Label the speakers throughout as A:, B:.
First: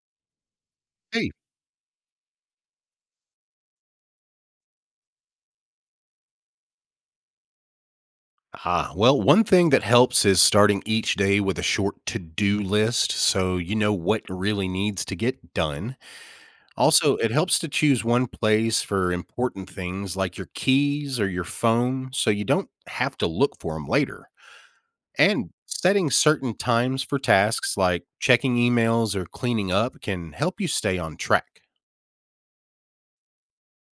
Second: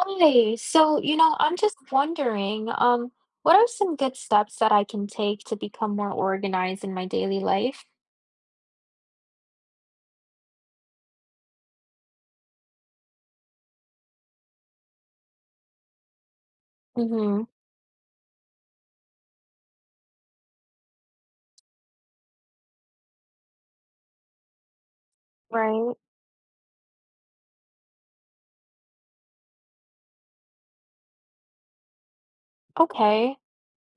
A: Hi. So, you
B: Hey.
A: know, I'm just wondering, um, what are some good steps that I can take to become more organized in my daily life?
B: Ah, well, one thing that helps is starting each day with a short to do list so you know what really needs to get done. Also, it
A: Mm-hmm.
B: helps to choose one place for important things like your keys or your phone so you don't have to look for them later. And
A: Right.
B: setting certain times for tasks like checking emails or cleaning up can help you stay on track.
A: Okay.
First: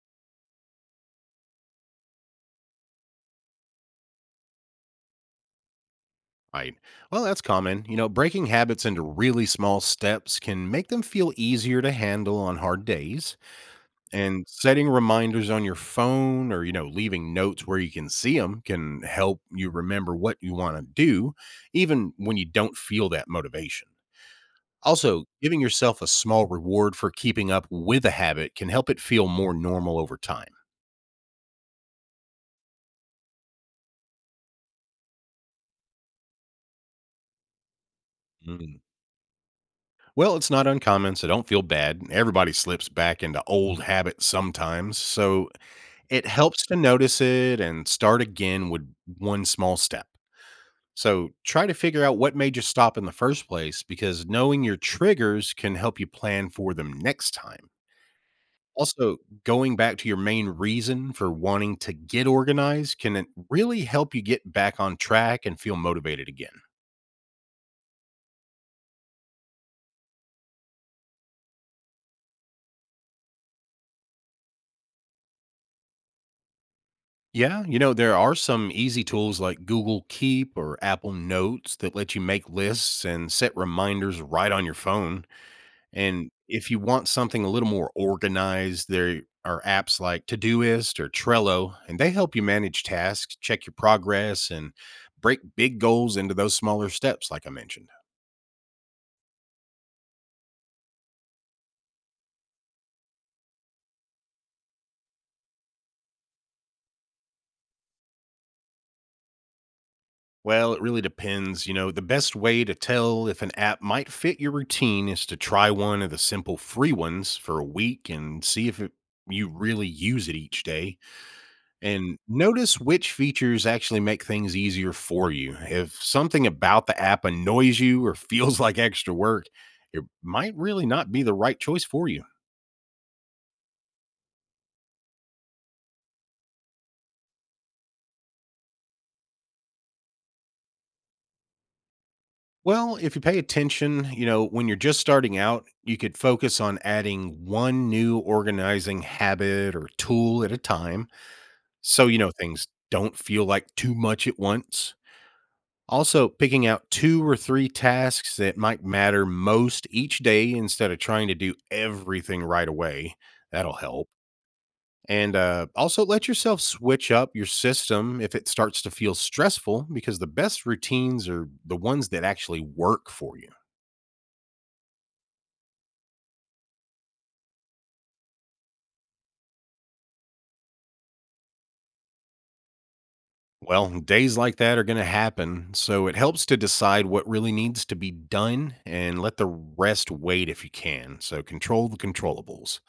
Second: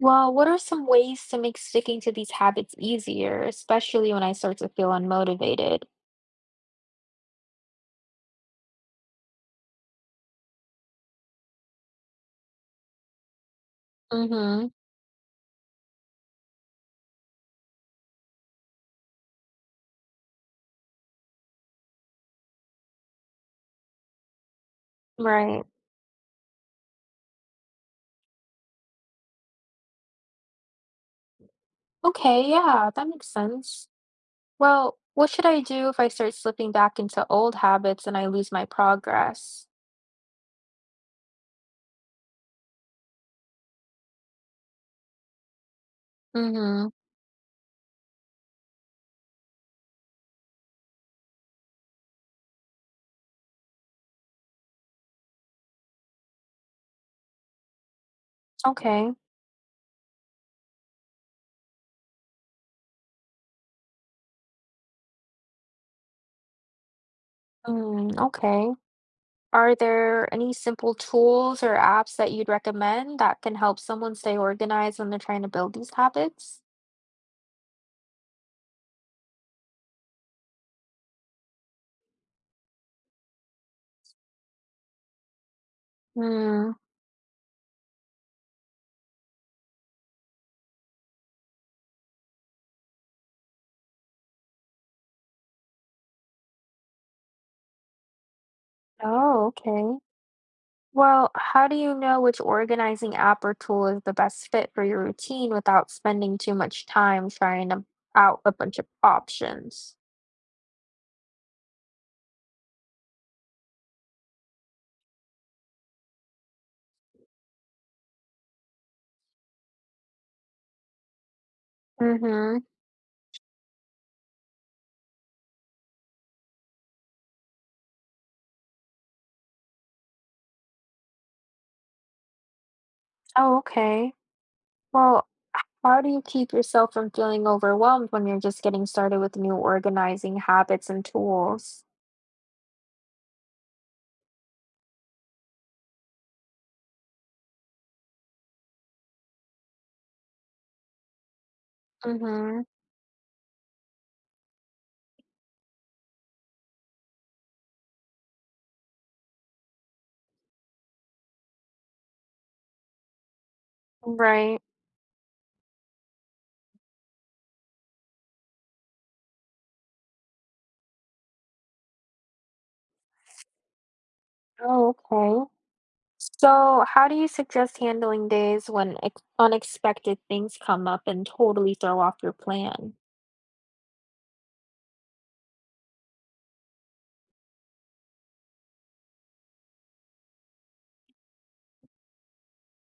A: Well, what are some ways to make sticking to these habits easier, especially when I start to feel unmotivated?
B: Right. Well, that's common. You know, breaking habits into really small steps can make them feel easier to handle on hard days. And
A: Mm-hmm.
B: setting reminders on your phone or, you know, leaving notes where you can see them can help you remember what you want to do, even when you don't feel that motivation. Also, giving
A: Right.
B: yourself a small reward for keeping up with a habit can help it feel more normal over time.
A: Okay, yeah, that makes sense. Well, what should I do if I start slipping back into old habits and I lose my
B: Mm.
A: progress?
B: Well, it's not uncommon, so don't feel bad. Everybody slips back into old habits sometimes. So it helps to
A: Mm-hmm.
B: notice it and start again with one small step. So try to figure out what made you stop in the first place, because knowing your triggers can help you plan for them next time.
A: Okay.
B: Also, going back to your main reason for wanting to get organized can it really help you get back on track and feel motivated again.
A: Mm, okay. Are there any simple tools or apps that you'd recommend that can help someone stay organized when they're trying to build these habits?
B: Yeah, you know, there are some easy tools like Google Keep or Apple Notes that let you make lists and set reminders right on your phone. And if
A: Hmm.
B: you want something a little more organized, there are apps like Todoist or Trello, and they help you manage tasks, check your progress, and break big goals into those smaller steps, like I mentioned.
A: Oh, okay. Well, how do you know which organizing app or tool is the best fit for your routine without spending too much time trying to out a bunch of options?
B: Well, it really depends. You know, the best way to tell if an app might fit your routine is to try one of the simple free ones for a week and see if it, you really use it each day. And
A: Mm-hmm.
B: notice which features actually make things easier for you. If something about the app annoys you or feels like extra work, it might really not be the right choice for you.
A: Oh, okay. Well, how do you keep yourself from feeling overwhelmed when you're just getting started with new organizing habits and tools?
B: Well, if you pay attention, you know, when you're just starting out, you could focus on adding one new organizing habit or tool at a time. So, you know,
A: Mm-hmm.
B: things don't feel like too much at once. Also, picking out two or three tasks that might matter most each day instead of trying to do everything right away. That'll help.
A: Right.
B: And also let yourself switch up your system if it starts to feel stressful, because the best routines are the ones that actually work for you.
A: Oh, okay. So, how do you suggest handling days when unexpected things come up and totally throw off your plan?
B: Well, days like that are going to happen, so it helps to decide what really needs to be done and let the rest wait if you can. So control the controllables.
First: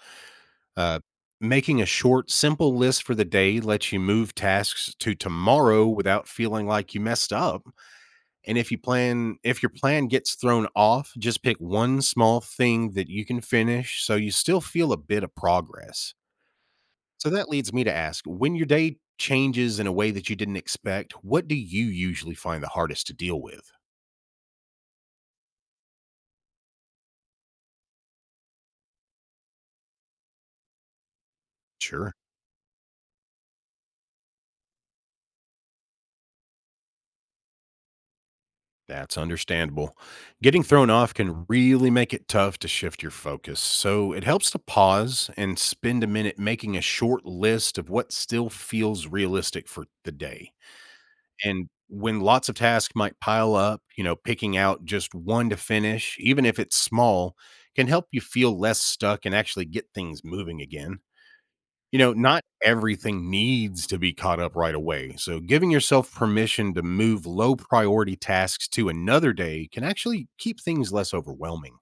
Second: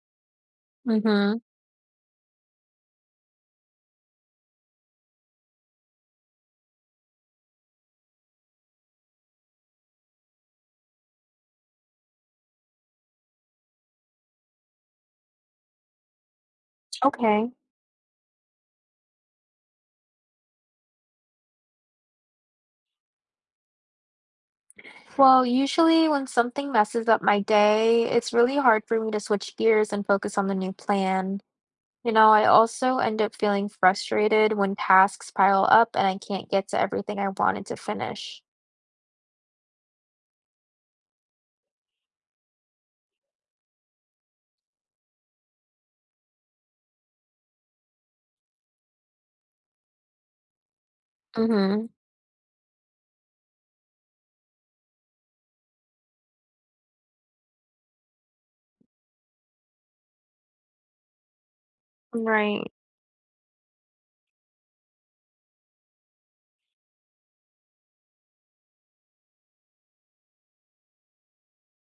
B: Uh,
A: Hmm.
B: Making a short, simple list for the day lets you move tasks to tomorrow without feeling like you messed up. And if you plan, if your plan gets thrown off, just pick one small thing that you can finish so you still feel a bit of progress. So that
A: Okay.
B: leads me to ask, when your day changes in a way that you didn't expect, what do you usually find the hardest to deal with?
A: Well, usually when something messes up my day, it's really hard for me to switch gears and focus on the new plan. You
B: Sure,
A: know, I also end up feeling frustrated when tasks pile up and I can't get to everything I wanted to finish.
B: that's understandable. Getting thrown off can really make it tough to shift your focus. So it helps to pause and spend a minute making a short list of what still feels realistic for the day. And
A: Hmm.
B: when lots of tasks might pile up, you know, picking out just one to finish, even if it's small, can help you feel less stuck and actually get things moving again. You know, not
A: Right.
B: everything needs to be caught up right away. So, giving yourself permission to move low priority tasks to another day can actually keep things less overwhelming.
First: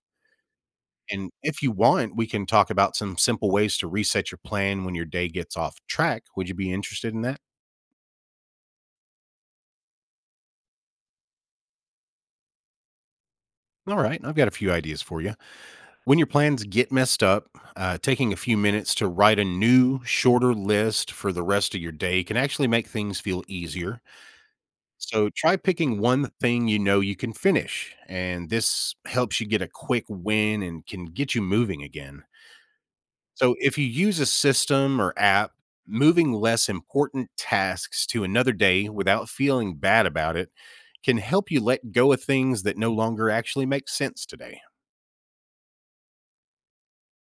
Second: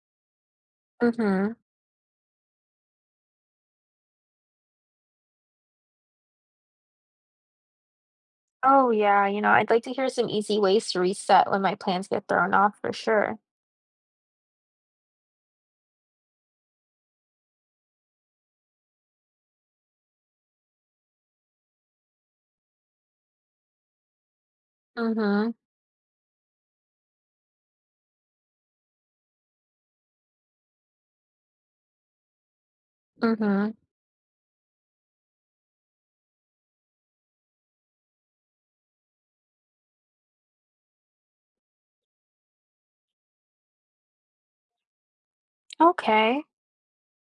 B: And
A: Hmm.
B: if you want, we can talk about some simple ways to reset your plan when your day gets off track. Would you be interested in that?
A: Oh, yeah. I'd like to hear some easy ways to reset when my plans get thrown off for sure.
B: All right, I've got a few ideas for you. When your plans get messed up, taking a few minutes to write a new, shorter list for the rest of your day can actually make things feel easier. So
A: Mhm,
B: try picking one thing you know you can finish, and this helps you get a quick win and can get you moving again. So
A: mhm.
B: if you use a system or app, moving less important tasks to another day without feeling bad about it can help you let go of things that no longer actually make sense today.
A: Okay.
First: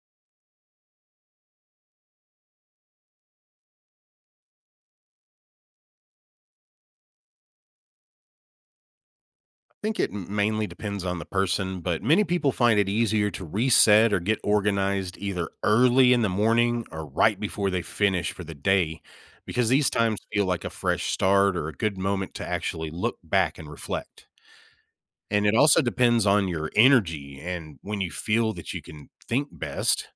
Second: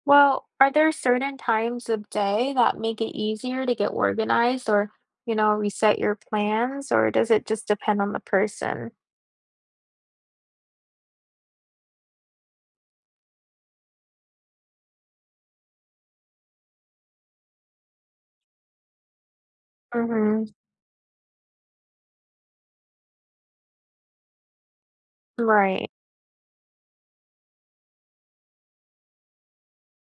A: Well, are there certain times of day that make it easier to get organized or, you know, reset your plans, or does it just depend on the person?
B: Think it mainly depends on the person, but many people find it easier to reset or get organized either early in the morning or right before they finish for the day, because these times
A: Mhm.
B: feel like a fresh start or a good moment to actually look back and reflect. And it also
A: Right.
B: depends on your energy and when you feel that you can think best.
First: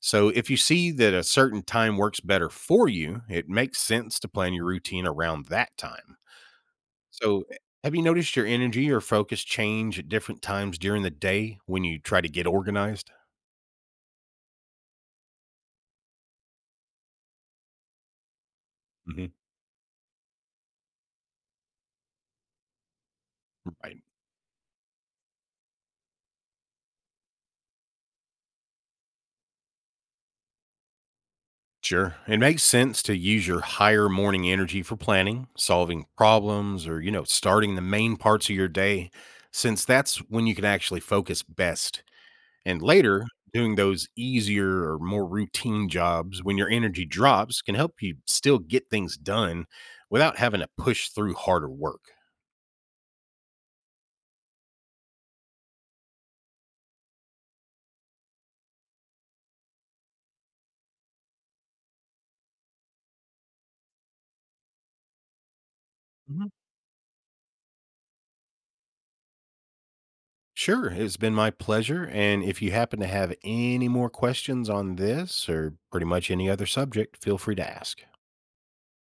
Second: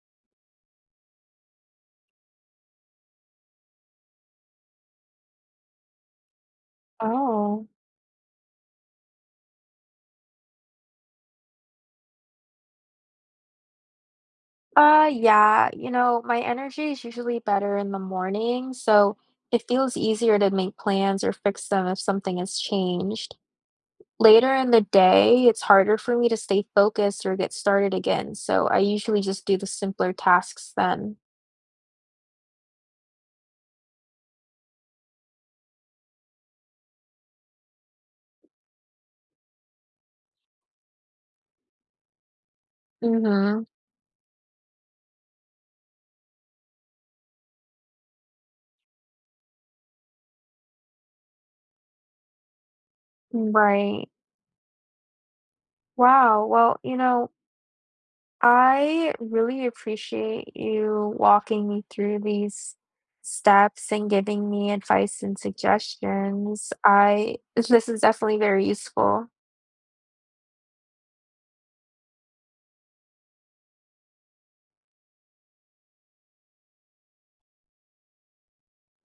B: So, if you see that a certain time works better for you, it makes sense to plan your routine around that time. So,
A: Oh.
B: have you noticed your energy or focus change at different times during the day when you try to get organized?
A: Yeah, you know, my energy is usually better in the morning, so
B: Mhm.
A: it feels easier to make plans or fix them if something has changed.
B: Right.
A: Later in the day, it's harder for me to stay focused or get started again, so I usually just do the simpler tasks then.
B: Sure. It makes sense to use your higher morning energy for planning, solving problems, or, you know, starting the main parts of your day, since that's when you can actually focus best. And later,
A: Mhm.
B: doing those easier or more routine jobs when your energy drops can help you still get things done without having to push through harder work.
A: Right. Wow. Well, you know, I really appreciate you walking me through these steps and giving me advice and suggestions. I this is definitely very useful.
B: Sure, it's been my pleasure. And if you happen to have any more questions on this or pretty much any other subject, feel free to ask.